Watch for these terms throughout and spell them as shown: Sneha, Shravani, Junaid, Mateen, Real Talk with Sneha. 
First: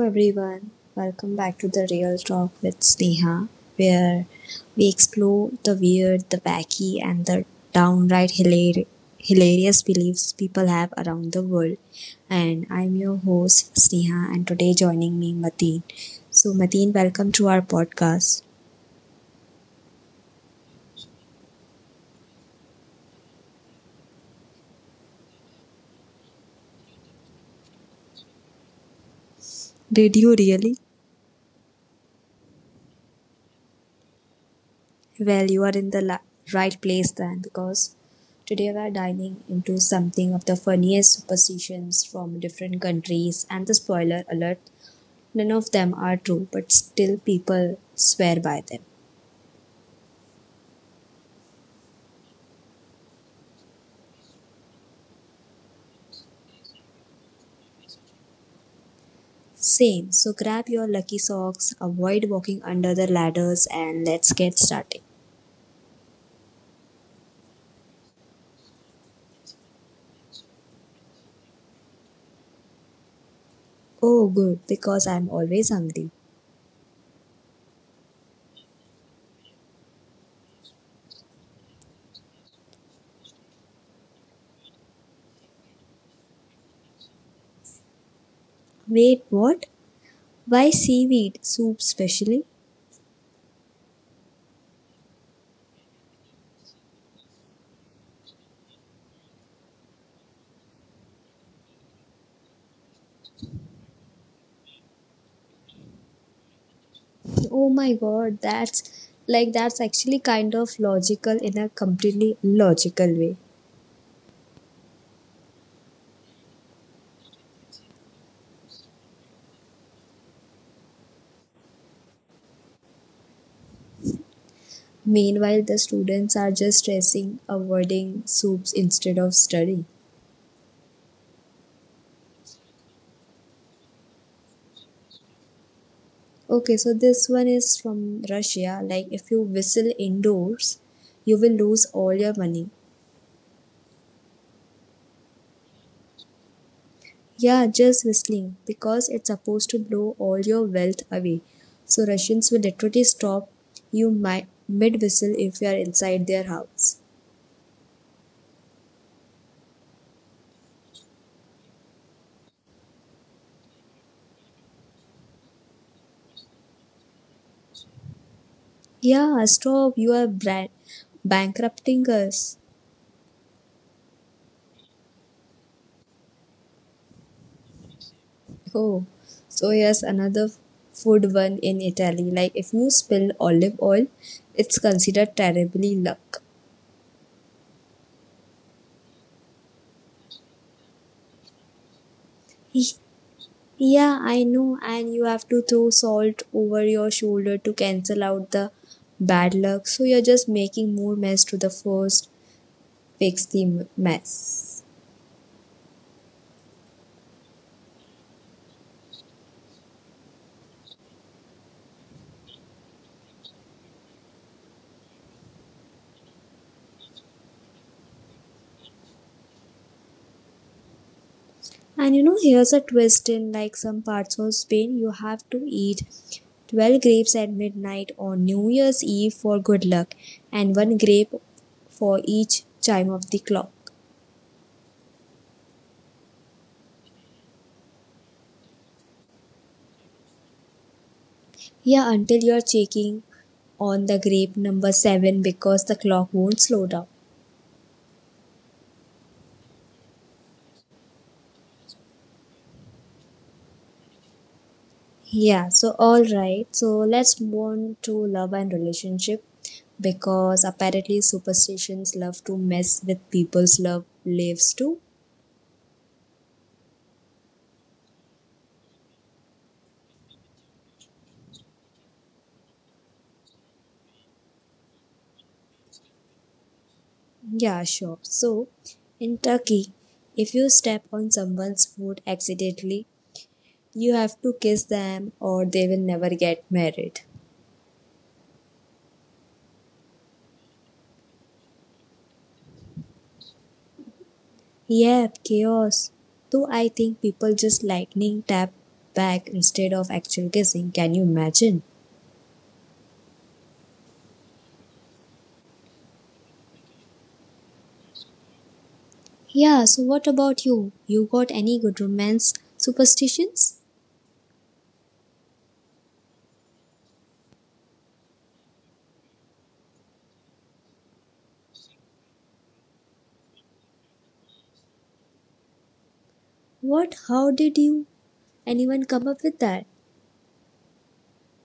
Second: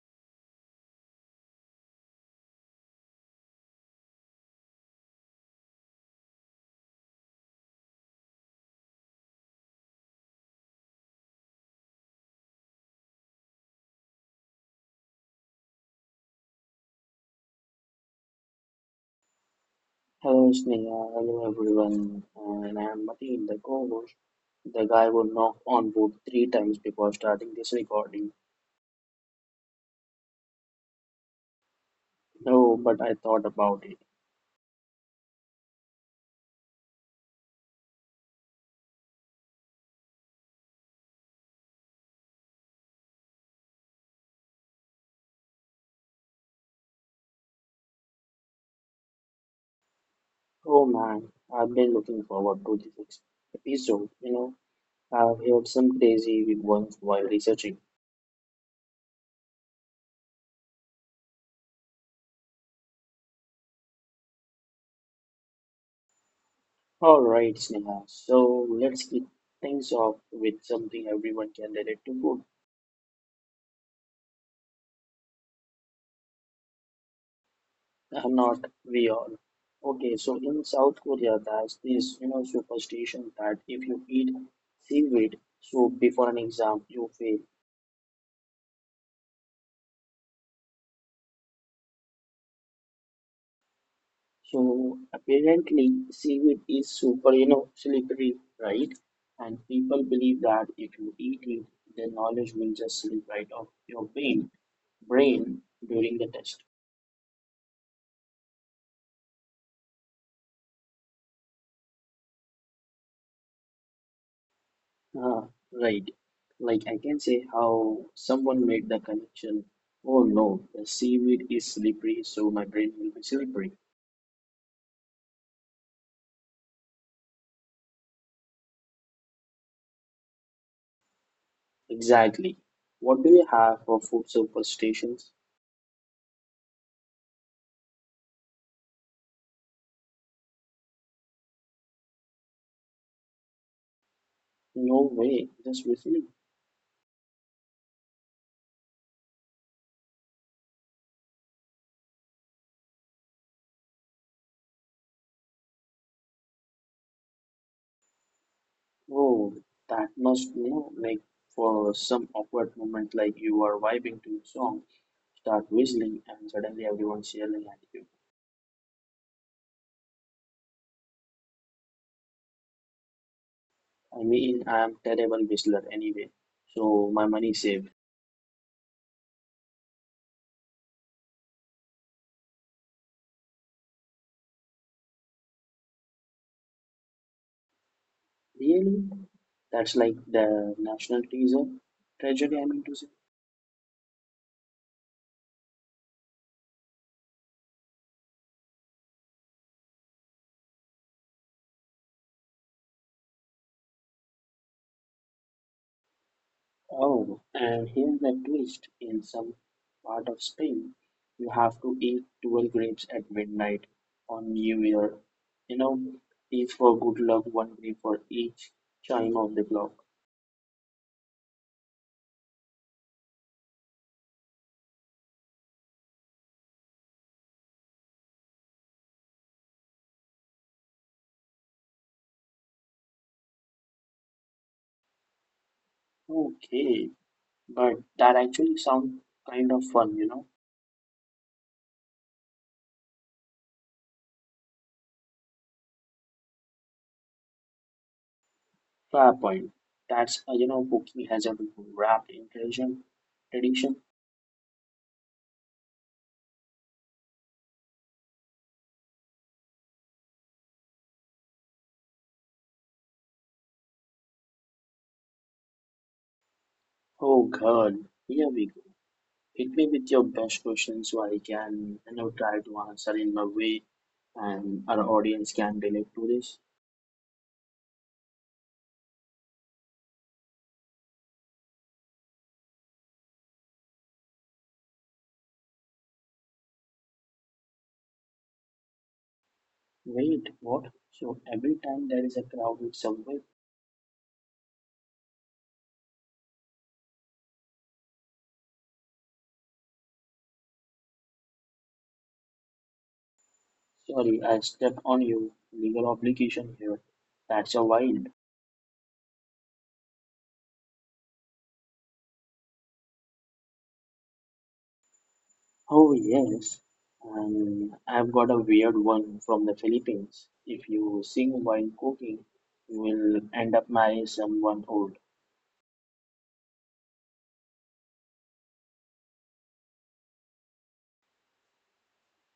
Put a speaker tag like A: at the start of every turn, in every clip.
A: everyone, welcome back to the Real Talk with Sneha, where we explore the weird, the wacky, and the downright hilarious beliefs people have around the world. And I'm your host Sneha, and today joining me Mateen. So Mateen, welcome to our podcast.
B: Hello, Sneha. Hello, everyone. And I am Mateen, the co-host. The guy who knocked on wood three times before starting this recording.
A: Did you really?
B: No, but I thought about it.
A: Well, you are in the right place then, because today we are diving into something of the funniest superstitions from different countries and the spoiler alert, none of them are true, but still people swear by them.
B: Oh man, I've been looking forward to this episode. I've heard some crazy ones while researching.
A: Same, so grab your lucky socks, avoid walking under the ladders, and let's get started.
B: All right, Sneha. So let's kick things off with something everyone can relate to food.
A: Oh, good, because I'm always hungry.
B: Not we all. Okay, so in South Korea, there's this superstition that if you eat seaweed, so before an exam, you fail.
A: Wait, what? Why seaweed soup specially?
B: So apparently, seaweed is super slippery, right? And people believe that if you eat it, the knowledge will just slip right off your brain during the test.
A: Oh my god, that's actually kind of logical in a completely logical way.
B: Ah, right. Like I can say how someone made the connection. Oh no, the seaweed is slippery, so my brain will be slippery.
A: Meanwhile, the students are just stressing, avoiding soups instead of studying.
B: Exactly. What do you have for food superstitions?
A: Okay, so this one is from Russia. Like, if you whistle indoors, you will lose all your money.
B: No way, just whistling.
A: Yeah, just whistling because it's supposed to blow all your wealth away. So, Russians will literally stop you mid whistle if you are inside their house.
B: Oh, that must like for some awkward moment, like you are vibing to a song, start whistling, and suddenly everyone's yelling at you.
A: Yeah, stop, you are bankrupting us.
B: I mean, I am terrible whistler anyway, so my money saved.
A: Oh, so here's another food one in Italy. Like, if you spill olive oil, it's considered terribly luck.
B: Really? That's like the national treasure. Treasury, I mean to say.
A: Yeah, I know, and you have to throw salt over your shoulder to cancel out the bad luck. So you're just making more mess to the first fix the mess.
B: Oh, and here's the twist. In some part of Spain, you have to eat 12 grapes at midnight on New Year. You know, each for good luck, one grape for each chime of the clock.
A: And you know, here's a twist in like some parts of Spain, you have to eat 12 grapes at midnight on New Year's Eve for good luck, and one grape for each chime of the clock.
B: Okay, but that actually sounds kind of fun.
A: Yeah, until you're checking on the grape number 7 because the clock won't slow down.
B: Fair point. That's, cooking has a wrapped in tradition. Tradition.
A: Yeah, so all right. So let's move on to love and relationship because apparently superstitions love to mess with people's love lives too.
B: Oh God, here we go. Hit me with your best question so I can try to answer in a way and our audience can relate to this.
A: Yeah, sure. So in Turkey, if you step on someone's foot accidentally, you have to kiss them or they will never get married.
B: Wait, what? So every time there is a crowded subway,
A: Yep, chaos. Though I think people just lightning tap back instead of actual kissing. Can you imagine?
B: sorry, I stepped on you. Legal obligation here. That's a wild.
A: Yeah, so what about you? You got any good romance superstitions?
B: Oh yes, and I've got a weird one from the Philippines. If you sing while cooking, you will end up marrying someone old.
A: What? How did you? Anyone come up with that?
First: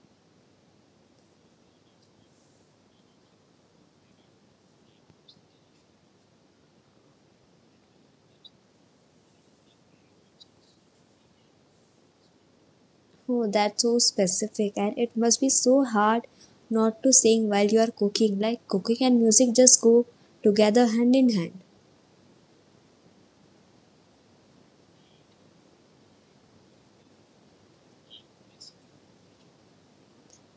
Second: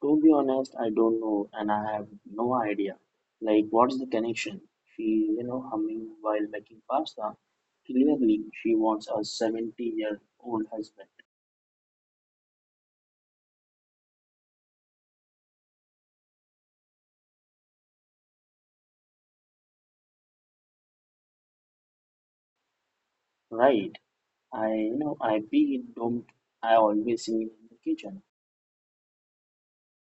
B: To be honest, I don't know and I have no idea. Like, what's the connection? She humming while making pasta. Clearly, she wants a 70-year-old husband.
A: Oh, that's so specific, and it must be so hard not to sing while you are cooking. Like cooking and music just go together hand in hand.
B: Right. I be don't. I always see him in the kitchen.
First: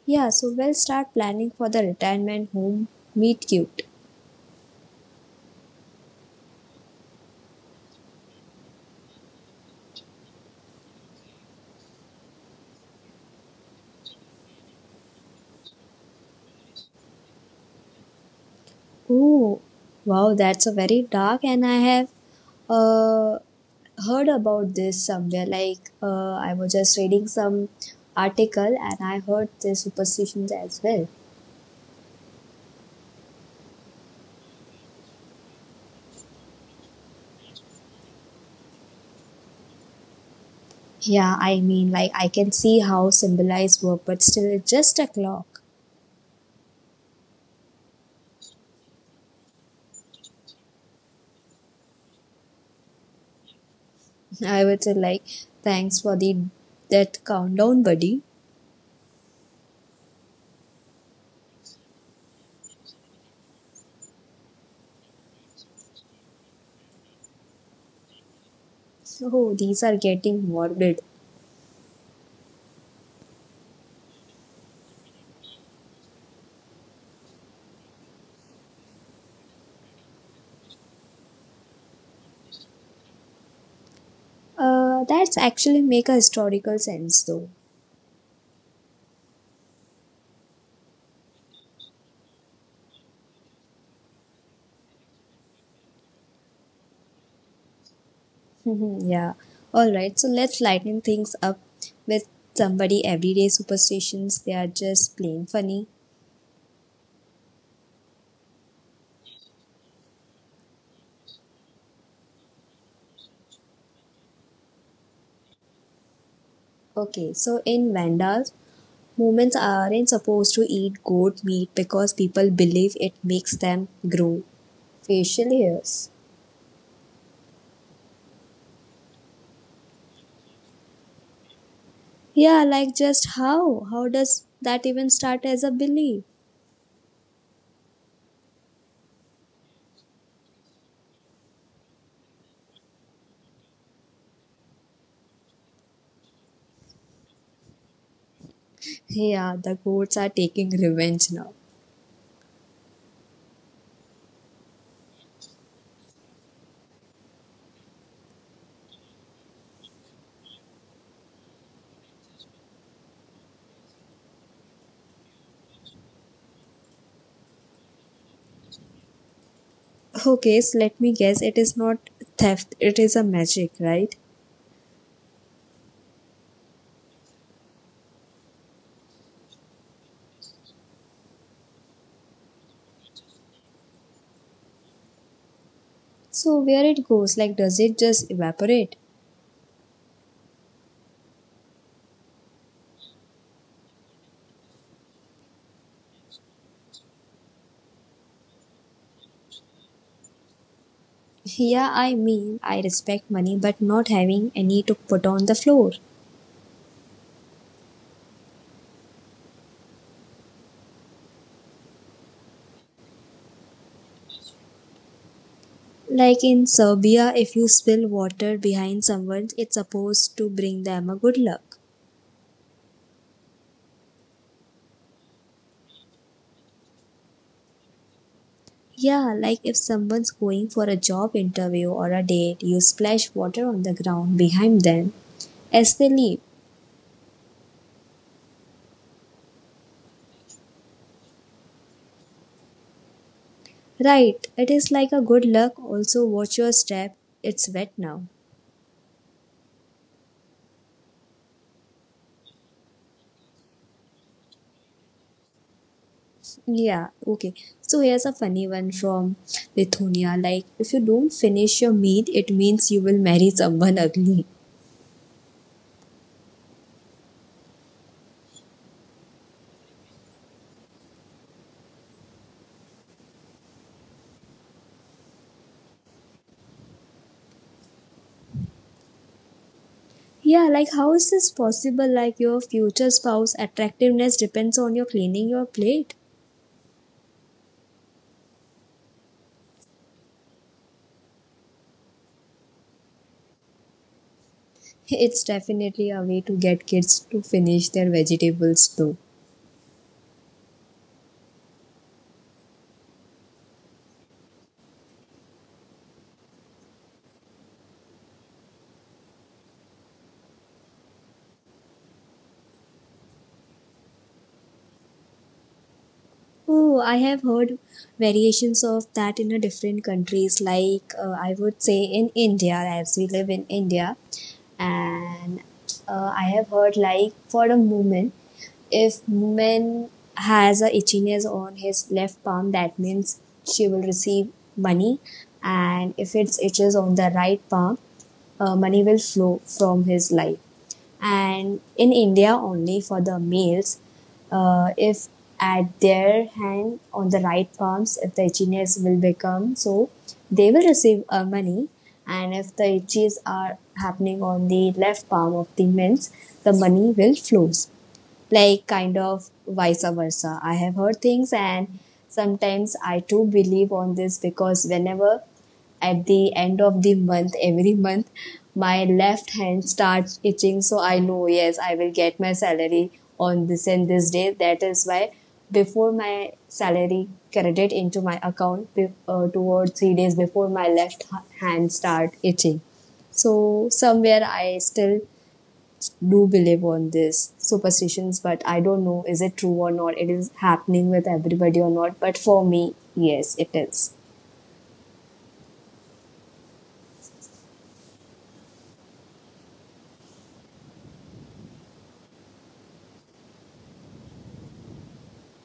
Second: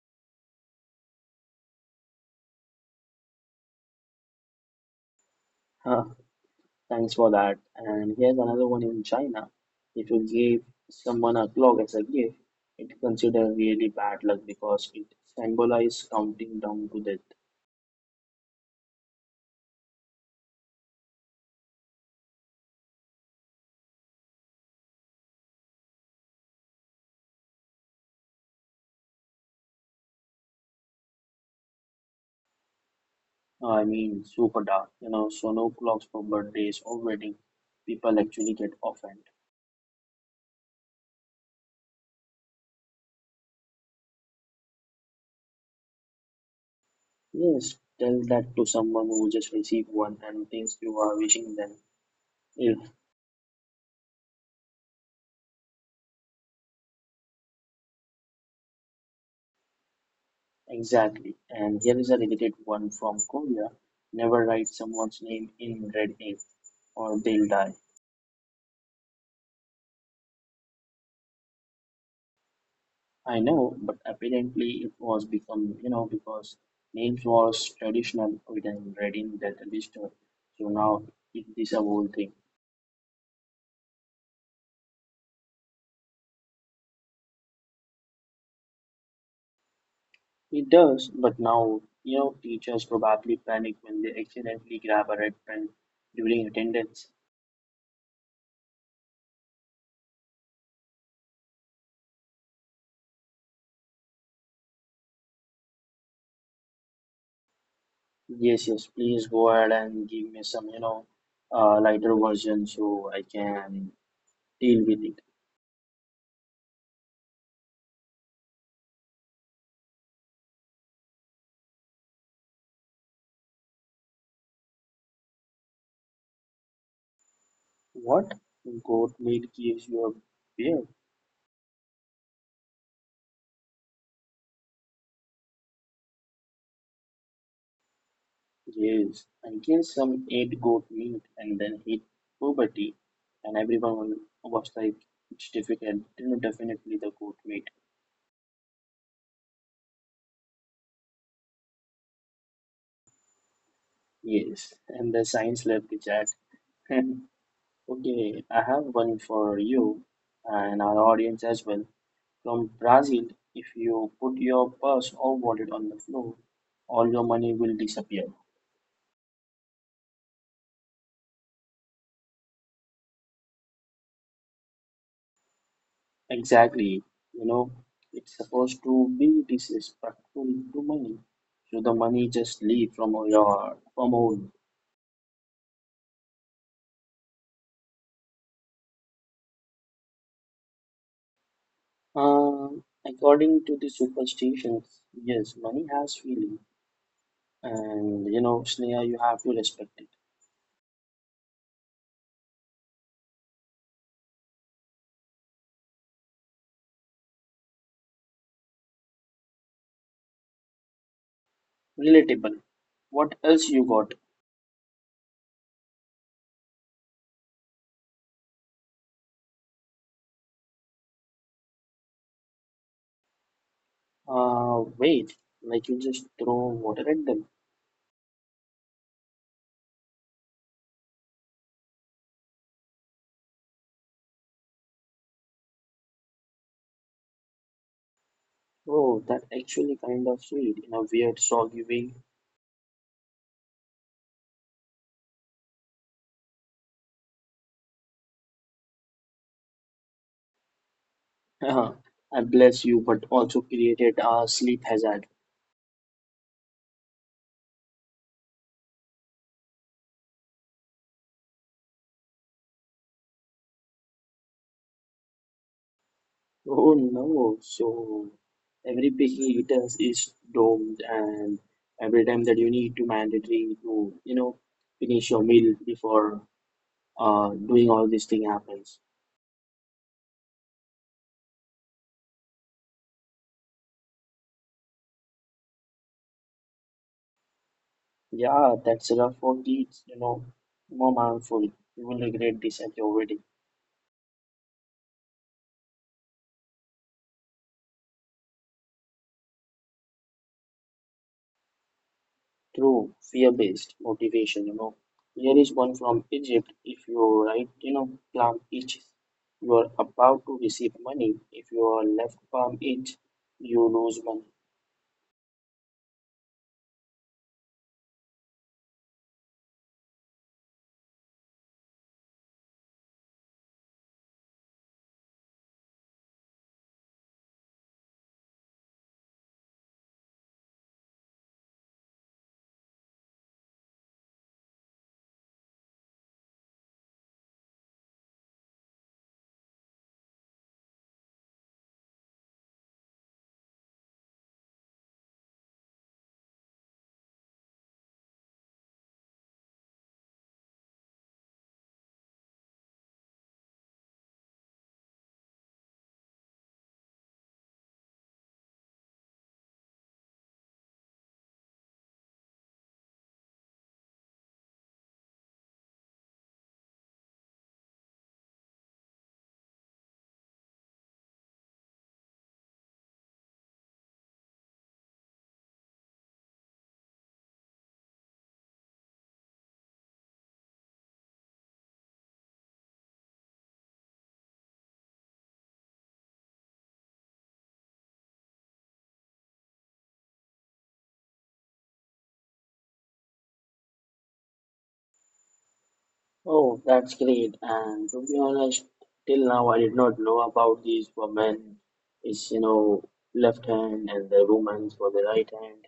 A: Yeah, so we'll start planning for the retirement home meet cute.
B: Huh, thanks for that. And here's another one in China. If you give someone a clock as a gift, it's considered really bad luck because it symbolizes counting down to the.
A: Oh, wow, that's a very dark, and I have uh, heard about this somewhere. Like, I was just reading some article and I heard the superstitions as well.
B: I mean, super dark, so no clocks for birthdays or wedding. People actually get offended.
A: Yeah, I mean, like, I can see how symbolized work, but still, it's just a clock.
B: Yes, tell that to someone who just received one and thinks you are wishing them ill.
A: I would say, like, thanks for the that countdown, buddy.
B: Exactly. And here is a related one from Korea. Never write someone's name in red ink or they'll die.
A: Oh, these are getting morbid.
B: I know, but apparently it was become because names was traditional written red in that register. So now it is a whole thing.
A: That's actually make a historical sense, though.
B: It does, but now teachers probably panic when they accidentally grab a red pen during attendance.
A: Mhm, yeah. All right. So let's lighten things up with somebody everyday superstitions. They are just plain funny.
B: Yes, yes, please go ahead and give me some lighter version so I can deal with it.
A: Okay. So in Vandas, moments aren't supposed to eat goat meat because people believe it makes them grow facial hairs.
B: What? Goat meat gives you a beard.
A: Yeah, like just how? How does that even start as a belief?
B: Yes, I guess some ate goat meat and then hit puberty, and everyone was like, it's difficult, definitely the goat meat.
A: Yeah, the goats are taking revenge now.
B: Yes, and the science lab the chat. Okay, I have one for you and our audience as well. From Brazil, if you put your purse or wallet on the floor, all your money will disappear.
A: Okay, so let me guess, it is not theft, it is a magic, right?
B: Exactly. You know, it's supposed to be disrespectful to money. So the money just leave from your from home.
A: So where it goes, like does it just evaporate?
B: According to the superstitions, yes, money has feeling. And Sneha, you have to respect it.
A: Yeah, I mean, I respect money, but not having any to put on the floor.
B: Relatable. What else you got?
A: Like in Serbia, if you spill water behind someone, it's supposed to bring them a good luck.
B: Wait, like you just throw water at them.
A: Yeah, like if someone's going for a job interview or a date, you splash water on the ground behind them as they leave.
B: Oh, that actually kind of sweet in a weird, soggy way.
A: Right, it is like a good luck. Also, watch your step, it's wet now.
B: I bless you, but also created a sleep hazard.
A: Yeah, okay. So here's a funny one from Lithuania. Like, if you don't finish your meat, it means you will marry someone ugly.
B: Oh no, so every picky eater is domed, and every time that you need to mandatory to finish your meal before doing all this thing happens.
A: Yeah, like, how is this possible? Like, your future spouse attractiveness depends on your cleaning your plate.
B: Yeah, that's rough for kids, more harmful. You will regret this at your wedding.
A: It's definitely a way to get kids to finish their vegetables too.
B: True, fear-based motivation. Here is one from Egypt. If you right, palm itches, you are about to receive money. If your left palm itch, you lose money.
A: Oh, I have heard variations of that in a different countries. Like, I would say in India, as we live in India, and I have heard like for a woman, if woman has a itchiness on his left palm, that means she will receive money, and if it itches on the right palm, money will flow from his life and in India only for the males. If at their hand on the right palms, if the itchiness will become so, they will receive money. And if the itches are happening on the left palm of the males, the money will flows like kind of vice versa. I have heard things, and sometimes I too believe on this because whenever at the end of the month every month my left hand starts itching, so I know yes I will get my salary on this and this day. That is why before my salary credit into my account 2 or 3 days before my left hand start itching, so somewhere I still do believe on this superstitions, but I don't know is it true or not. It is happening with everybody or not. But for me, yes, it is.
B: Oh, that's great. And to be honest, till now I did not know about these women. It's left hand and the women for the right hand.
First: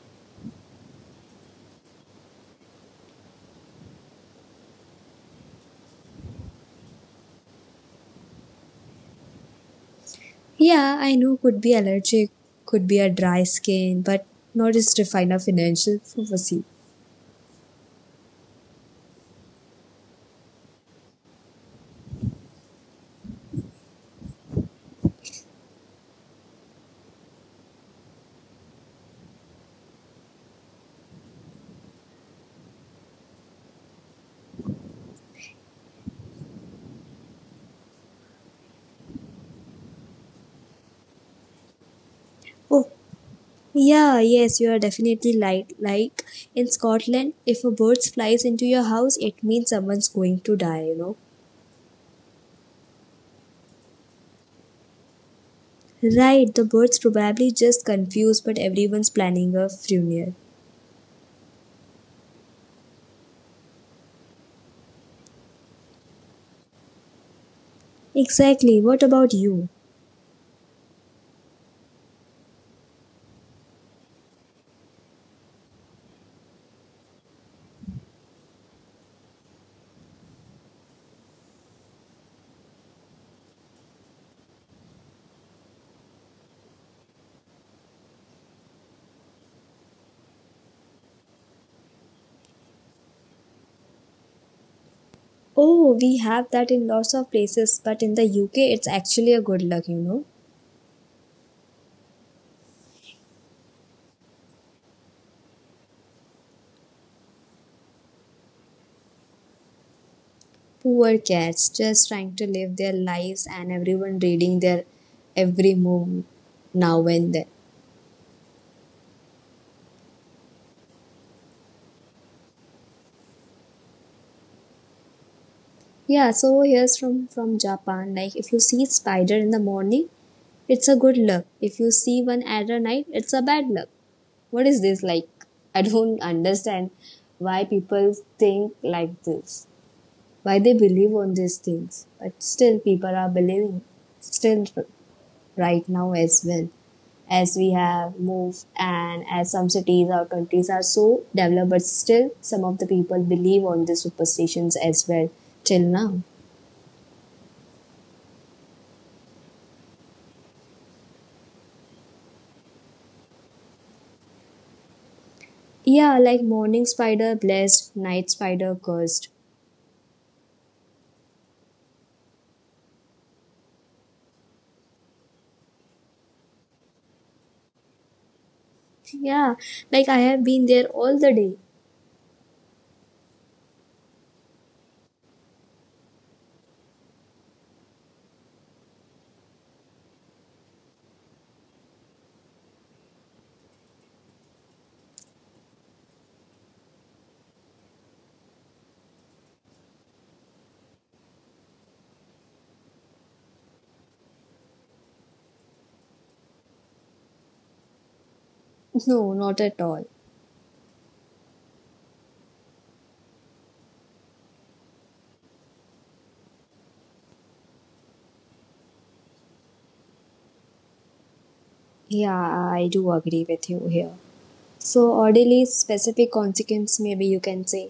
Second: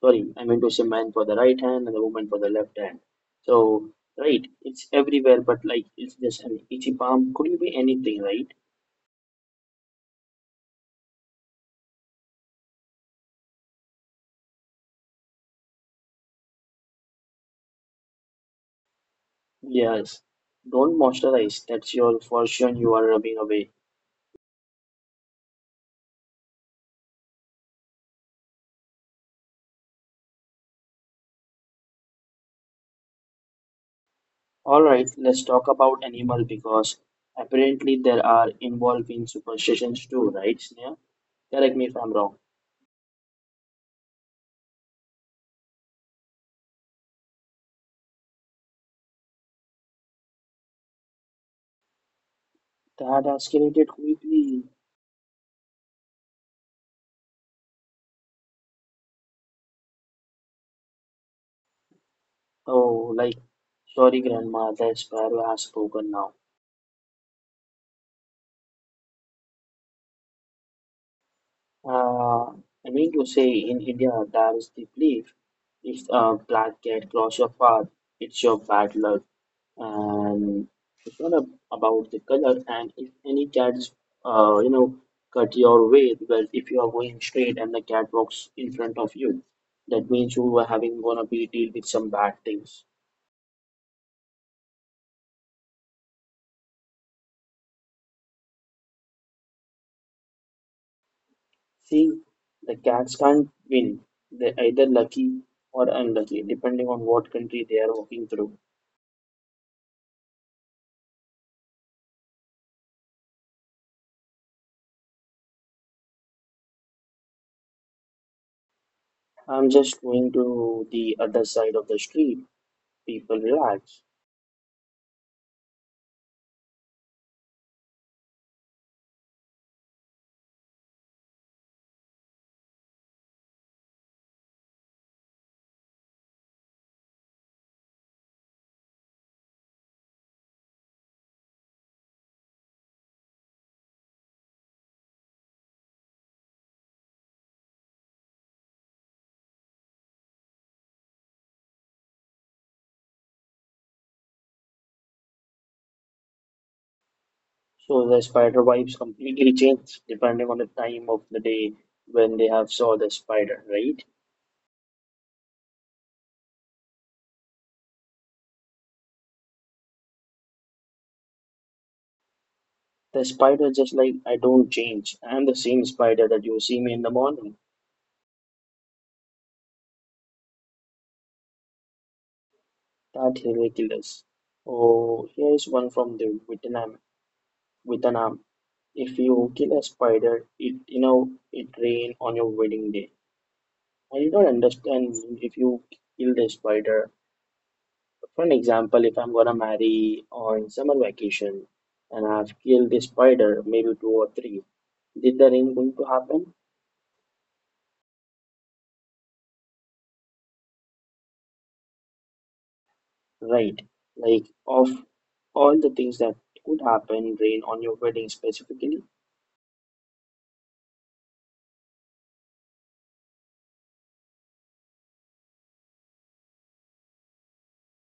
B: Sorry, I meant to say man for the right hand and the woman for the left hand. So right, it's everywhere, but like it's just an itchy palm. Could you be anything, right?
A: Yeah, I know, could be allergic, could be a dry skin, but not just define a financial prophecy.
B: Yes, don't moisturize, that's your fortune you are rubbing away. All right, let's talk about animal because apparently there are involved in superstitions too, right, Sneha? Correct me if I'm wrong.
A: Oh, yeah, yes, you are definitely right. Like in Scotland, if a bird flies into your house, it means someone's going to die,
B: That escalated quickly.
A: Right, the bird's probably just confused, but everyone's planning a funeral.
B: Oh, like sorry grandma, the sparrow has spoken now.
A: Exactly. What about you?
B: Uh, I mean to say, in India, there is the belief if a black cat cross your path, it's your bad luck. And it's not about the color. And if any cats, uh, you know, cut your way, well, if you are going straight and the cat walks in front of you, that means you are having gonna be deal with some bad things.
A: Oh, we have that in lots of places, but in the UK, it's actually a good luck,
B: See, the cats can't win. They're either lucky or unlucky, depending on what country they are walking through.
A: Poor cats just trying to live their lives and everyone reading their every move now and then.
B: I'm just going to the other side of the street. People relax.
A: Yeah, so here's from Japan. Like, if you see spider in the morning, it's a good luck. If you see one at a night, it's a bad luck. What is this like? I don't understand why people think like this. Why they believe on these things? But still, people are believing still right now as well, as we have moved and as some cities or countries are so developed, but still some of the people believe on the superstitions as well till now.
B: So the spider vibes completely change depending on the time of the day when they have saw the spider, right?
A: Yeah, like morning spider blessed, night spider cursed.
B: The spider just like I don't change. I'm the same spider that you see me in the morning.
A: Yeah, like I have been there all the day.
B: That ridiculous. Oh, here's one from the Vietnam. If you kill a spider, it rain on your wedding day. I do not understand if you kill the spider. For an example, if I'm gonna marry on summer vacation and I've killed a spider, maybe two or three, did the rain going to happen?
A: No, not at all.
B: Right. Like of all the things that could happen, rain on your wedding specifically?
A: Yeah, I do agree with you here, so orderly specific consequence, maybe you can say.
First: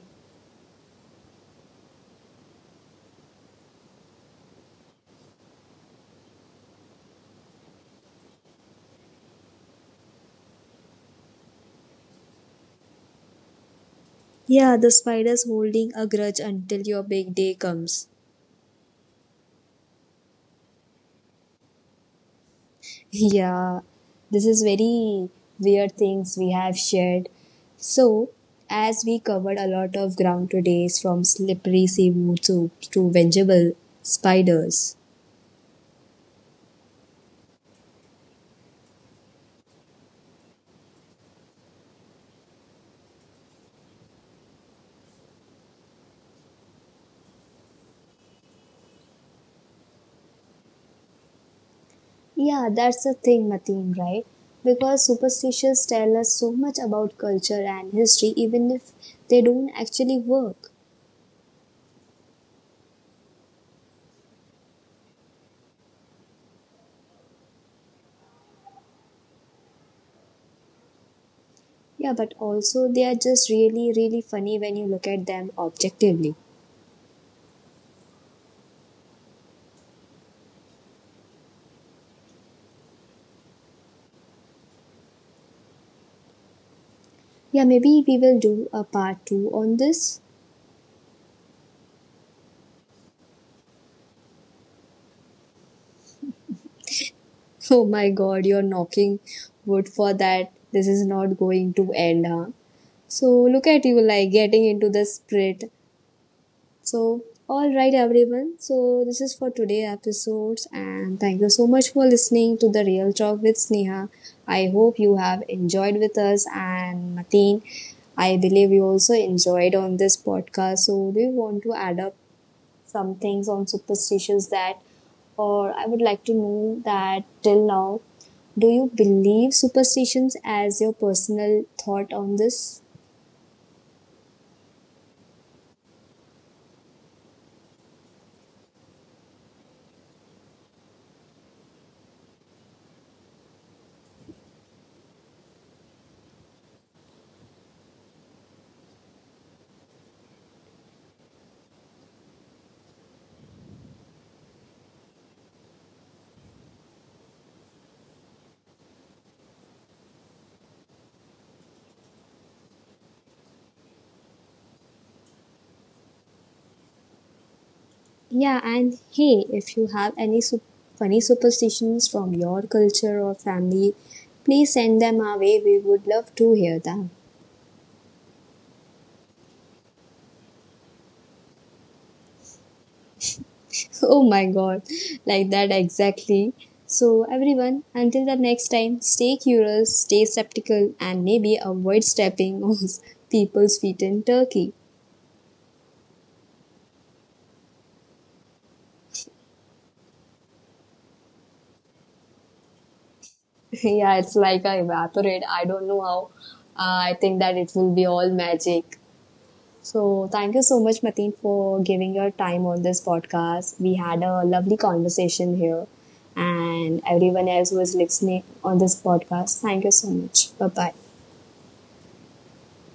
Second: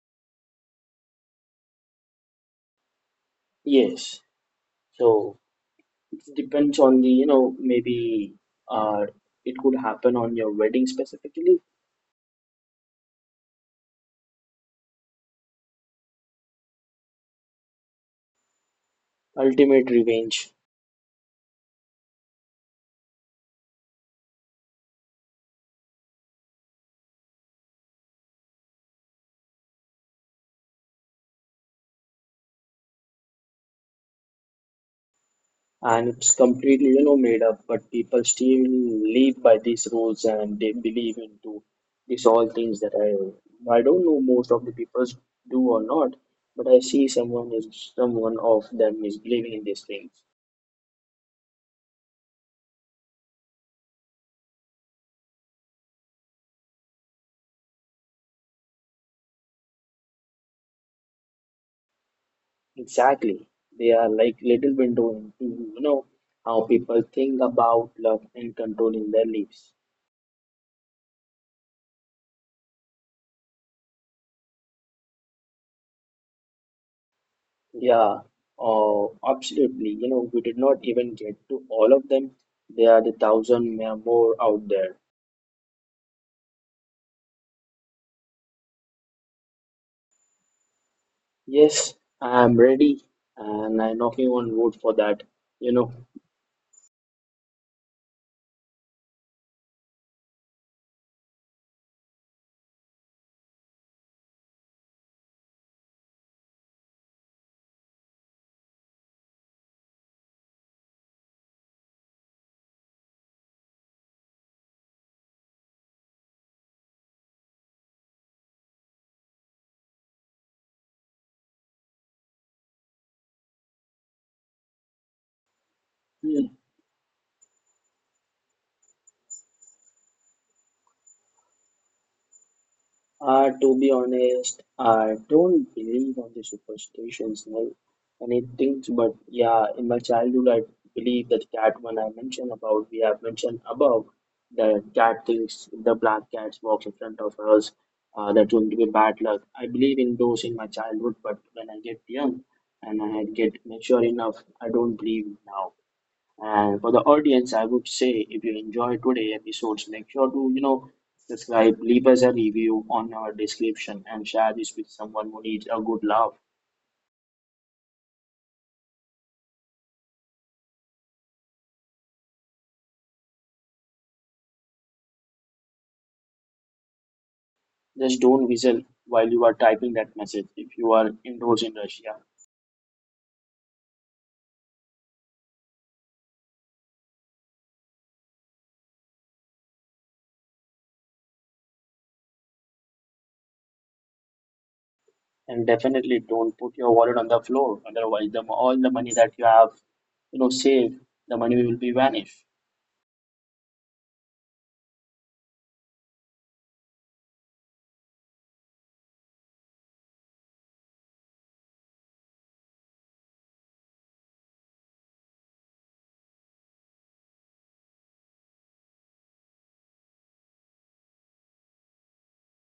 B: Yes. So it depends on the maybe uh it could happen on your wedding specifically.
A: Yeah, the spider's holding a grudge until your big day comes.
B: Ultimate revenge.
A: Yeah, this is very weird things we have shared. So, as we covered a lot of ground today, from slippery seaweed soups to vegetable spiders.
B: And it's completely made up, but people still live by these rules and they believe into these all things that I don't know most of the people do or not. But I see someone is someone of them is believing in these things.
A: Yeah, that's the thing, Mateen, right? Because superstitions tell us so much about culture and history, even if they don't actually work.
B: Exactly, they are like little window into you know how people think about love and controlling their lives.
A: Yeah, but also they are just really, really funny when you look at them objectively.
B: Yeah, oh absolutely, we did not even get to all of them. There are the thousand more out there.
A: Yeah, maybe we will do a part two on this.
B: Yes, I am ready, and I'm knocking on wood for that. You know,
A: Oh my god, you're knocking wood for that. This is not going to end, huh? So look at you like getting into the spirit. So all right everyone. So this is for today episodes and thank you so much for listening to the Real Talk with Sneha. I hope you have enjoyed with us and Mateen. I believe you also enjoyed on this podcast. So do you want to add up some things on superstitions that, or I would like to
B: Hmm.
A: know that till now, do you believe superstitions as your personal thought on this?
B: To be honest, I don't believe on the superstitions like anything, but yeah, in my childhood, I believe that cat when I mentioned about, we have mentioned above, the cat thinks the black cats walks in front of us, that's going to be bad luck. I believe in those in my childhood, but when I get young and I get mature enough, I don't believe now. And for the audience, I would say if you enjoy today episodes, make sure to subscribe, leave us a review on our description and share this with someone who needs a good laugh.
A: Yeah, and hey, if you have any funny superstitions from your culture or family, please send them our way. We would love to hear them.
B: Just don't whistle while you are typing that message if you are indoors in Russia.
A: Oh my god, like that exactly. So, everyone, until the next time, stay curious, stay skeptical, and maybe avoid stepping on people's feet in Turkey.
B: And definitely don't put your wallet on the floor. Otherwise, all the money that you have, saved, the money will be vanished.
A: Yeah, it's like I evaporate. I don't know how. I think that it will be all magic. So, thank you so much, Mateen, for giving your time on this podcast. We had a lovely conversation here, and everyone else who is listening on this podcast, thank you so much. Bye bye.